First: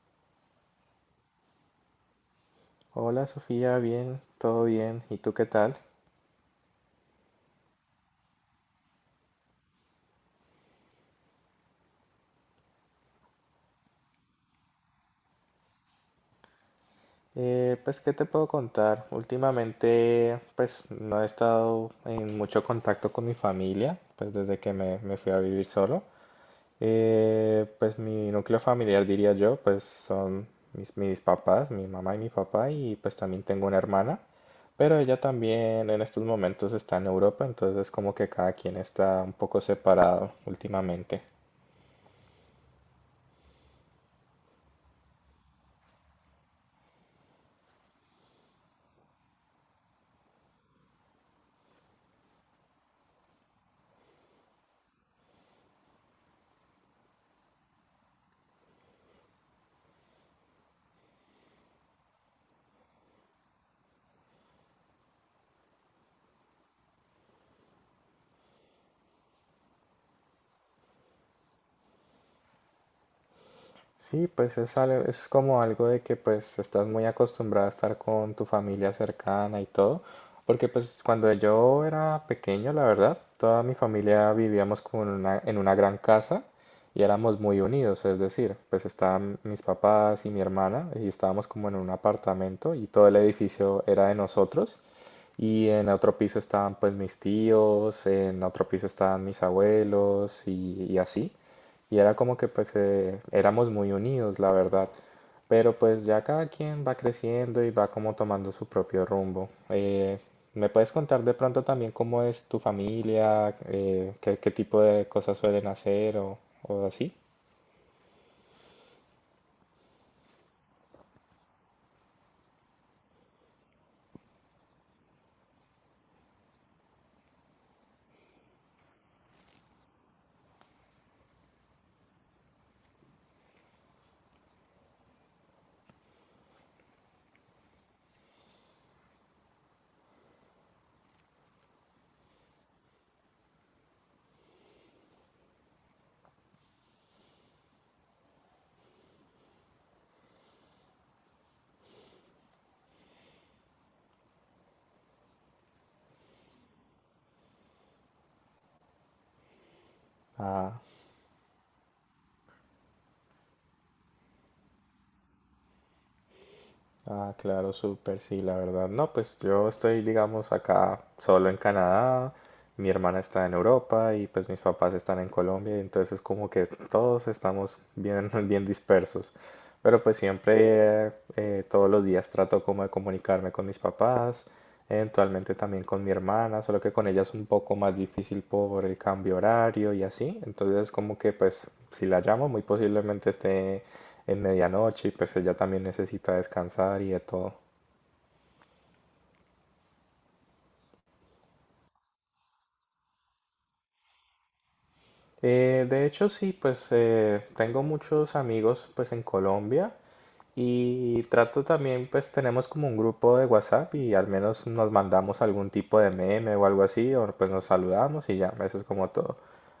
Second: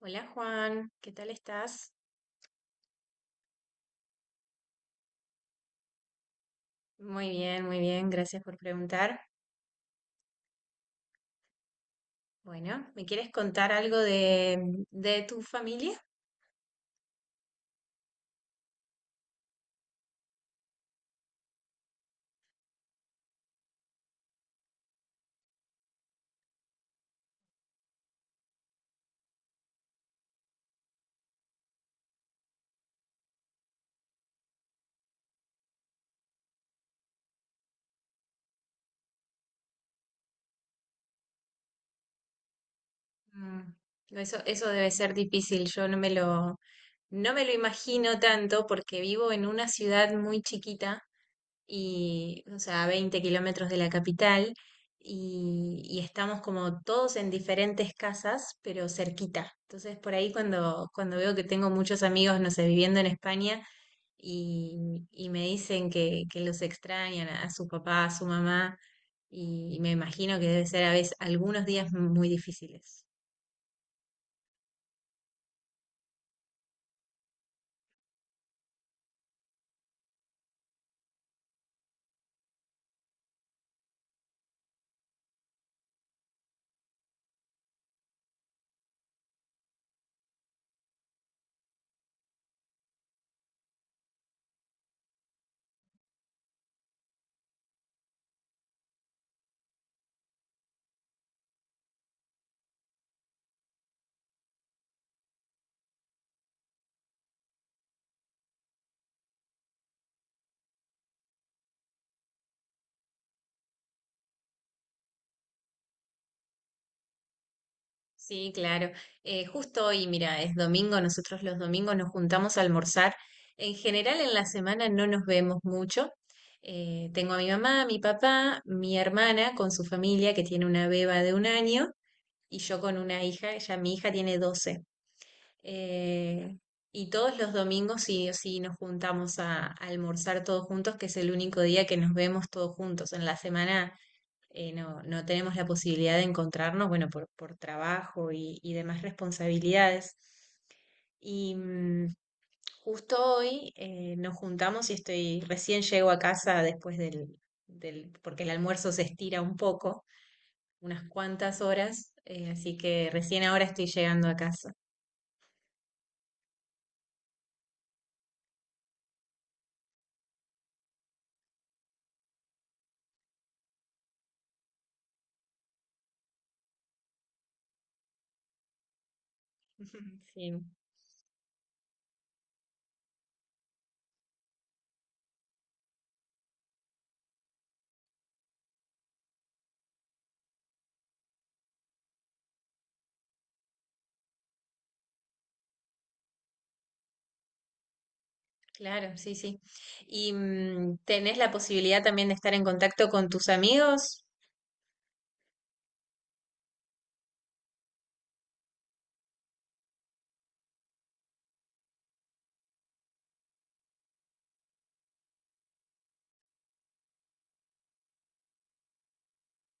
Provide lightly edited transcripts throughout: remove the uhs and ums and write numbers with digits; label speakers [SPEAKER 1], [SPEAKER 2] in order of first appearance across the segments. [SPEAKER 1] Hola Juan, ¿qué tal estás?
[SPEAKER 2] Hola Sofía, bien, todo bien. ¿Y tú qué tal?
[SPEAKER 1] Muy bien, gracias por preguntar. Bueno, ¿me quieres contar algo de tu familia?
[SPEAKER 2] ¿Qué te puedo contar? Últimamente, pues, no he estado en mucho contacto con mi familia, pues, desde que me fui a vivir solo. Mi núcleo familiar, diría yo, pues, son mis papás, mi mamá y mi papá, y pues también tengo una hermana, pero ella también en estos momentos está en Europa, entonces como que cada quien está un poco separado últimamente.
[SPEAKER 1] Mm. Eso debe ser difícil, yo no me no me lo imagino tanto porque vivo en una ciudad muy chiquita y, o sea, a 20 kilómetros de la capital y estamos como todos en diferentes casas, pero cerquita. Entonces, por ahí cuando veo que tengo muchos amigos, no sé, viviendo en España, y me dicen que los extrañan a su papá, a su mamá, y me imagino que debe ser a veces algunos días muy difíciles.
[SPEAKER 2] Sí, pues es como algo de que pues estás muy acostumbrado a estar con tu familia cercana y todo, porque pues cuando yo era pequeño, la verdad, toda mi familia vivíamos como en una gran casa y éramos muy unidos, es decir, pues estaban mis papás y mi hermana y estábamos como en un apartamento y todo el edificio era de nosotros. Y en otro piso estaban pues mis tíos, en otro piso estaban mis abuelos y así. Y era como que pues éramos muy unidos, la verdad. Pero pues ya cada quien va creciendo y va como tomando su propio rumbo. ¿Me puedes contar de pronto también cómo es tu familia? Qué tipo de cosas suelen hacer o así?
[SPEAKER 1] Sí, claro. Justo hoy, mira, es domingo, nosotros los domingos nos juntamos a almorzar. En general en la semana no nos vemos mucho. Tengo a mi mamá, a mi papá, mi hermana con su familia que tiene una beba de 1 año y yo con una hija, ya mi hija tiene 12. Eh, y todos los domingos sí o sí nos juntamos a almorzar todos juntos, que es el único día que nos vemos todos juntos. En la semana no tenemos la posibilidad de encontrarnos, bueno, por trabajo y demás responsabilidades. Y justo hoy nos juntamos y estoy, recién llego a casa después porque el almuerzo se estira un poco,
[SPEAKER 2] Ah.
[SPEAKER 1] unas cuantas horas, así que recién ahora estoy llegando a casa.
[SPEAKER 2] Ah, claro, súper, sí, la verdad. No, pues yo estoy, digamos, acá solo en Canadá, mi hermana está en Europa y pues mis papás están en Colombia, y entonces como que todos estamos bien, bien dispersos. Pero pues
[SPEAKER 1] Sí.
[SPEAKER 2] siempre, todos los días trato como de comunicarme con mis papás, eventualmente también con mi hermana, solo que con ella es un poco más difícil por el cambio horario y así. Entonces como que pues si la llamo muy posiblemente esté en medianoche y pues ella también necesita descansar y de todo.
[SPEAKER 1] Claro, sí, sí. ¿Y tenés la posibilidad también de estar en contacto con tus amigos?
[SPEAKER 2] De hecho, sí, pues tengo muchos amigos pues en Colombia. Y trato también, pues tenemos como un grupo de WhatsApp y al menos nos mandamos algún tipo de meme o algo así, o pues nos saludamos y ya, eso es como todo.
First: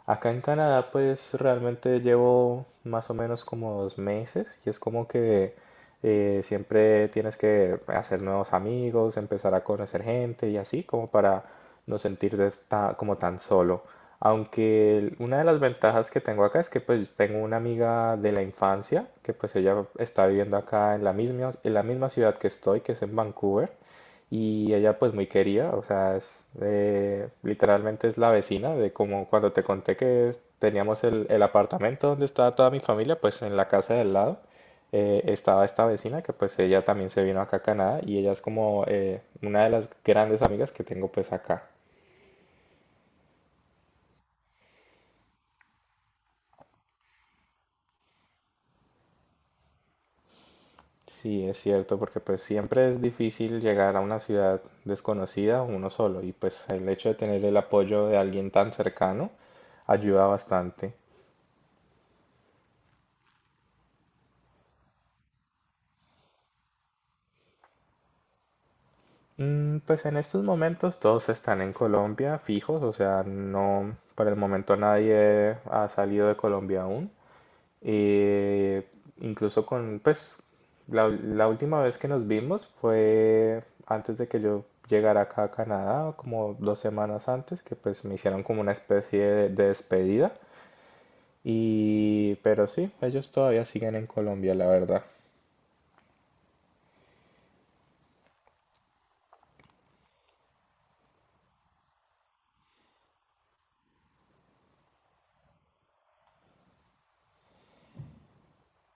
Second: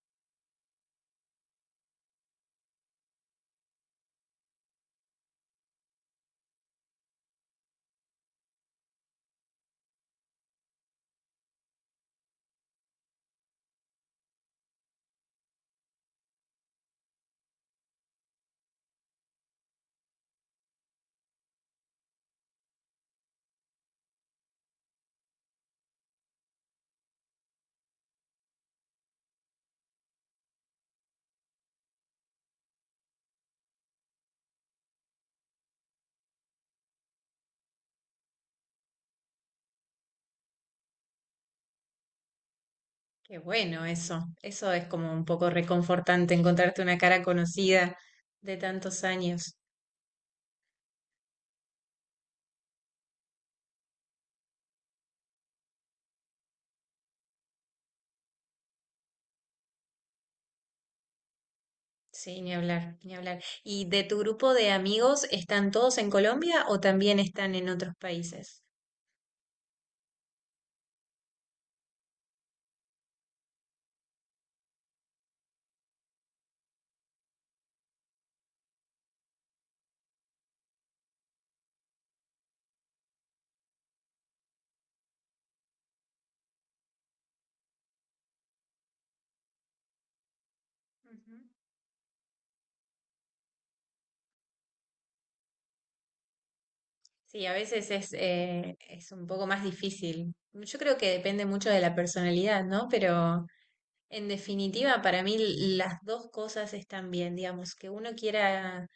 [SPEAKER 2] Acá en Canadá, pues realmente llevo más o menos como dos meses y es como que siempre tienes que hacer nuevos amigos, empezar a conocer gente y así, como para no sentirte esta- como tan solo. Una de las ventajas que tengo acá es que pues tengo una amiga de la infancia que pues ella está viviendo acá en la misma ciudad que estoy, que es en Vancouver, y ella pues muy querida, o sea, es, literalmente es la vecina de como cuando te conté teníamos el apartamento donde estaba toda mi familia, pues en la casa del lado estaba esta vecina que pues ella también se vino acá a Canadá y ella es como una de las grandes amigas que tengo pues acá.
[SPEAKER 1] Qué bueno eso. Eso es como un poco reconfortante, encontrarte una cara conocida de tantos años.
[SPEAKER 2] Sí, es cierto, porque pues siempre es difícil llegar a una ciudad desconocida uno solo y pues el hecho de tener el apoyo de alguien tan cercano ayuda bastante.
[SPEAKER 1] Sí, ni hablar, ni hablar. ¿Y de tu grupo de amigos están todos en Colombia o también están en otros países?
[SPEAKER 2] Mm, pues en estos momentos todos están en Colombia fijos, o sea, no, por el momento nadie ha salido de Colombia aún. Eh, incluso con, pues, la última vez que nos vimos fue antes de que yo llegara acá a Canadá, como dos semanas antes, que pues me hicieron como una especie de despedida.
[SPEAKER 1] Ujú.
[SPEAKER 2] Y, pero sí, ellos todavía siguen en Colombia, la verdad.
[SPEAKER 1] Sí, a veces es un poco más difícil. Yo creo que depende mucho de la personalidad, ¿no? Pero en definitiva, para mí las dos cosas están bien, digamos, que uno quiera,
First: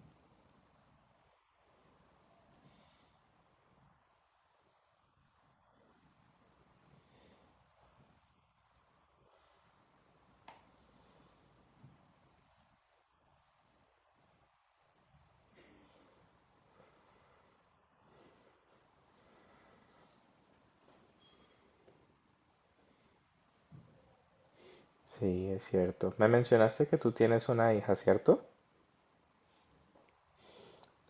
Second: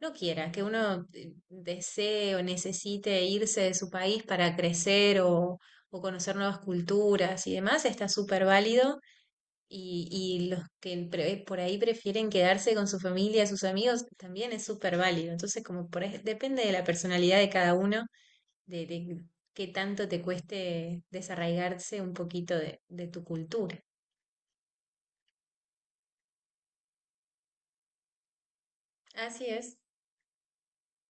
[SPEAKER 1] no quiera, que uno desee o necesite irse de su país para crecer o conocer nuevas culturas y demás, está súper válido. Y los que pre- por ahí prefieren quedarse con su familia, sus amigos, también es súper válido. Entonces, como por ahí, depende de la personalidad de cada uno, de qué tanto te cueste desarraigarse un poquito de tu cultura.
[SPEAKER 2] Sí, es cierto. Me mencionaste que tú tienes una hija, ¿cierto?
[SPEAKER 1] Así es.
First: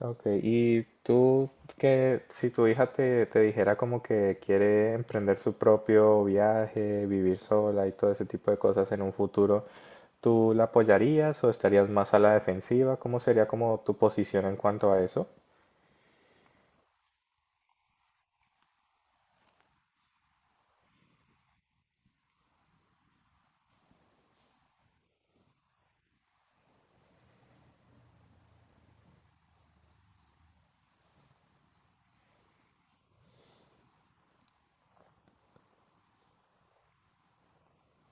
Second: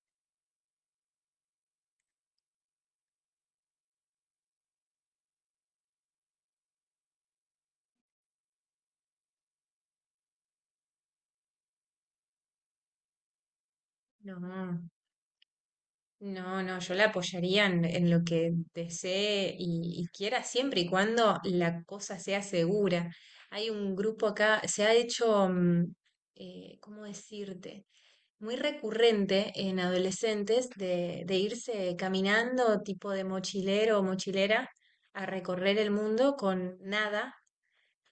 [SPEAKER 2] Ok, y tú, que si tu hija te dijera como que quiere emprender su propio viaje, vivir sola y todo ese tipo de cosas en un futuro, ¿tú la apoyarías o estarías más a la defensiva? ¿Cómo sería como tu
[SPEAKER 1] No,
[SPEAKER 2] posición en
[SPEAKER 1] no,
[SPEAKER 2] cuanto a eso?
[SPEAKER 1] no, yo la apoyaría en lo que desee y quiera siempre y cuando la cosa sea segura. Hay un grupo acá, se ha hecho, mm, ¿cómo decirte? Muy recurrente en adolescentes de irse caminando tipo de mochilero o mochilera a recorrer el mundo con nada.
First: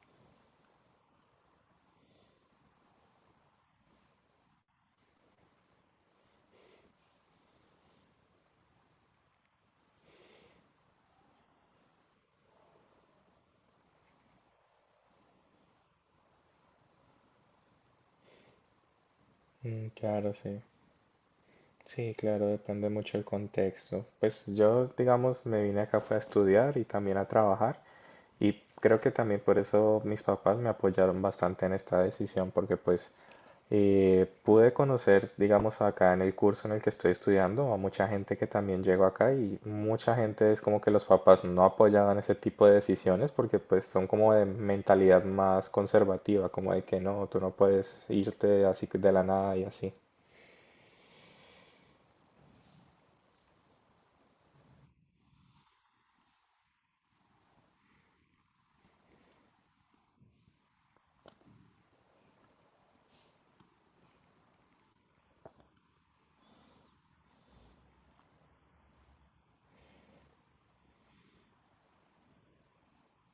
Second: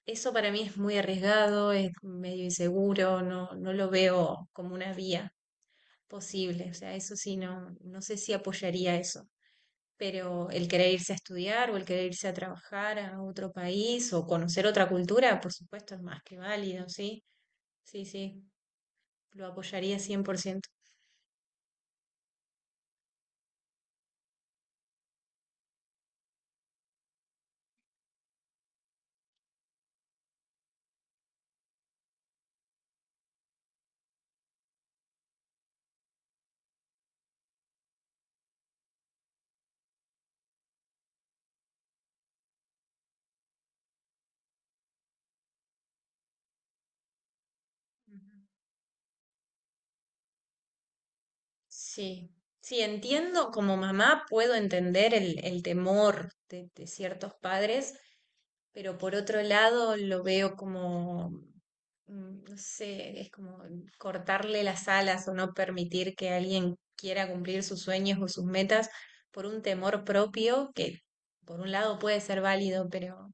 [SPEAKER 1] Eso para mí es muy arriesgado, es medio inseguro, no lo veo como una vía posible. O sea, eso sí, no sé si apoyaría eso. Pero el querer irse a estudiar o el querer irse a trabajar a otro país o conocer otra cultura, por supuesto, es más que válido, ¿sí? Sí, sí, lo
[SPEAKER 2] Mm,
[SPEAKER 1] apoyaría
[SPEAKER 2] claro, sí.
[SPEAKER 1] 100%.
[SPEAKER 2] Sí, claro, depende mucho el contexto. Pues yo, digamos, me vine acá fue a estudiar y también a trabajar y creo que también por eso mis papás me apoyaron bastante en esta decisión porque pues pude conocer, digamos, acá en el curso en el que estoy estudiando, a mucha gente que también llegó acá, y mucha gente es como que los papás no apoyaban ese tipo de decisiones porque pues son como de mentalidad más conservativa, como de que no, tú no puedes
[SPEAKER 1] Ujú.
[SPEAKER 2] irte así de la nada y así.
[SPEAKER 1] Sí, sí, entiendo, como mamá puedo entender el temor de ciertos padres pero por otro lado lo veo como mm, no sé, es como cortarle las alas o no permitir que alguien quiera cumplir sus sueños o sus metas por un temor propio que por un lado puede ser válido, pero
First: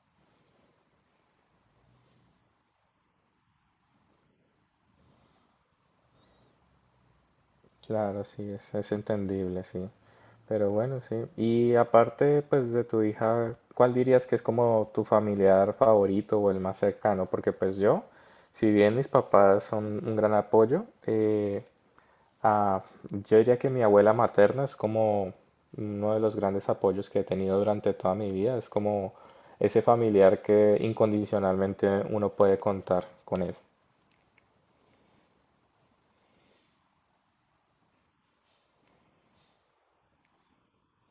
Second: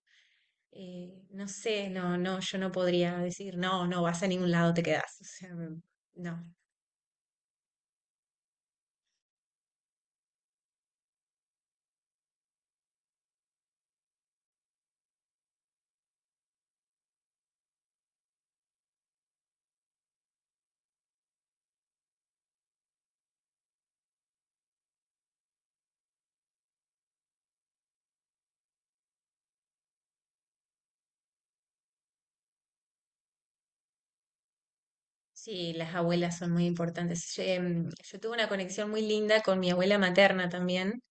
[SPEAKER 1] no sé, no, no, yo no podría decir, no, no vas a ningún lado, te quedás. O sea, mm, no.
[SPEAKER 2] Claro, sí, es entendible, sí. Pero bueno, sí. Y aparte, pues de tu hija, ¿cuál dirías que es como tu familiar favorito o el más cercano? Porque pues yo, si bien mis papás son un gran apoyo, ah, yo diría que mi abuela materna es como uno de los grandes apoyos que he tenido durante toda mi vida. Es como ese familiar que incondicionalmente uno puede contar con él.
[SPEAKER 1] Sí, las abuelas son muy importantes. Yo, em, yo tuve una conexión muy linda con mi abuela materna también.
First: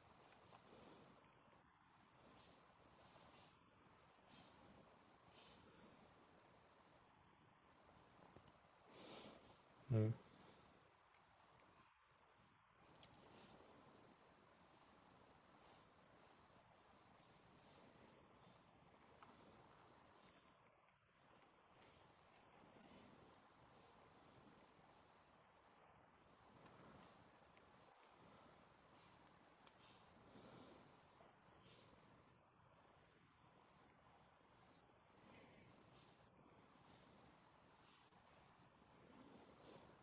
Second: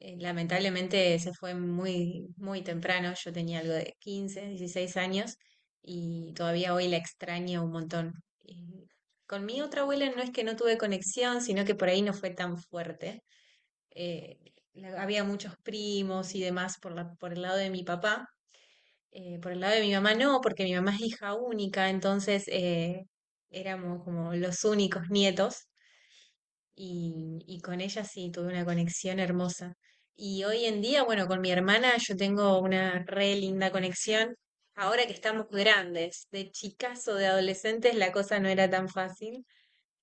[SPEAKER 1] Lamentablemente se fue muy, muy temprano, yo tenía algo de 15, 16 años y todavía hoy la extraño un montón. Y con mi otra abuela
[SPEAKER 2] Mm.
[SPEAKER 1] no es que no tuve conexión, sino que por ahí no fue tan fuerte. Eh, la- había muchos primos y demás por por el lado de mi papá. Por el lado de mi mamá no, porque mi mamá es hija única, entonces éramos como los únicos nietos y con ella sí tuve una conexión hermosa. Y hoy en día, bueno, con mi hermana yo tengo una re linda conexión. Ahora que estamos grandes, de chicas o de adolescentes, la cosa no era tan fácil,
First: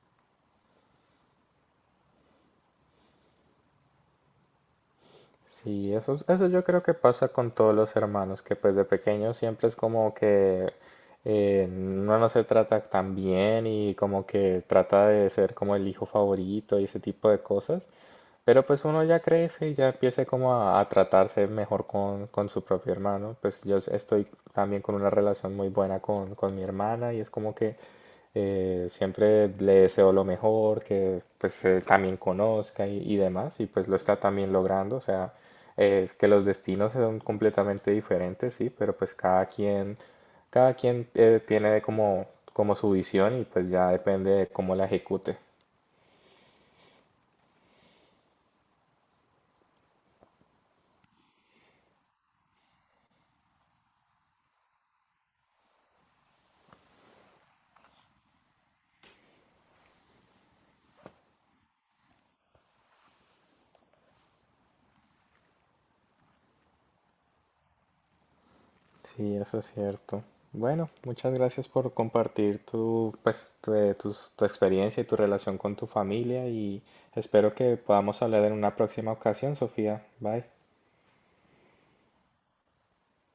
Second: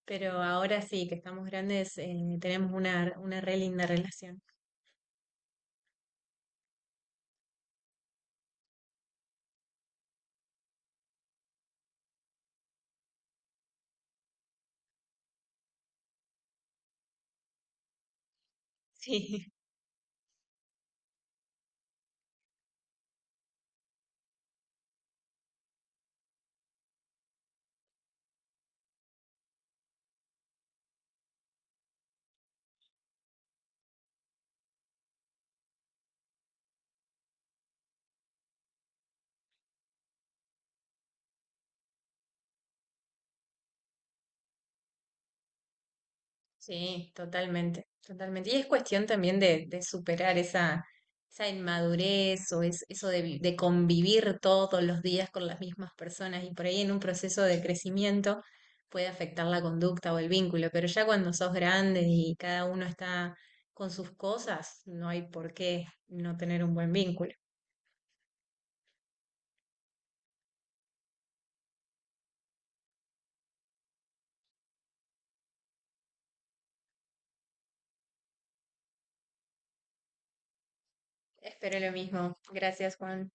[SPEAKER 1] pero ahora sí que estamos grandes, tenemos una re linda relación.
[SPEAKER 2] Sí, eso yo creo que pasa con todos los hermanos, que pues de pequeños siempre es como que uno no se trata tan bien y como que trata de ser como el hijo favorito y ese tipo de cosas. Pero pues uno ya
[SPEAKER 1] Sí.
[SPEAKER 2] crece y ya empieza como a tratarse mejor con su propio hermano. Estoy también con una relación muy buena con mi hermana y es como que siempre le deseo lo mejor, que pues también conozca y demás, y pues lo está también logrando, o sea, es que los destinos son completamente diferentes, sí, pero pues cada quien tiene como, como su visión y pues ya depende de cómo la ejecute.
[SPEAKER 1] Sí, totalmente, totalmente. Y es cuestión también de superar esa, esa inmadurez o es, eso de, vi- de convivir todos los días con las mismas personas y por ahí en un proceso de crecimiento puede afectar la conducta o el vínculo, pero ya cuando sos grande y cada uno está con sus cosas, no hay por qué no tener un buen vínculo.
[SPEAKER 2] Sí, eso es cierto. Bueno, muchas gracias por compartir tu, pues, tu experiencia y tu relación con tu familia y espero que podamos hablar en una próxima ocasión, Sofía. Bye.
[SPEAKER 1] Espero lo mismo. Gracias, Juan.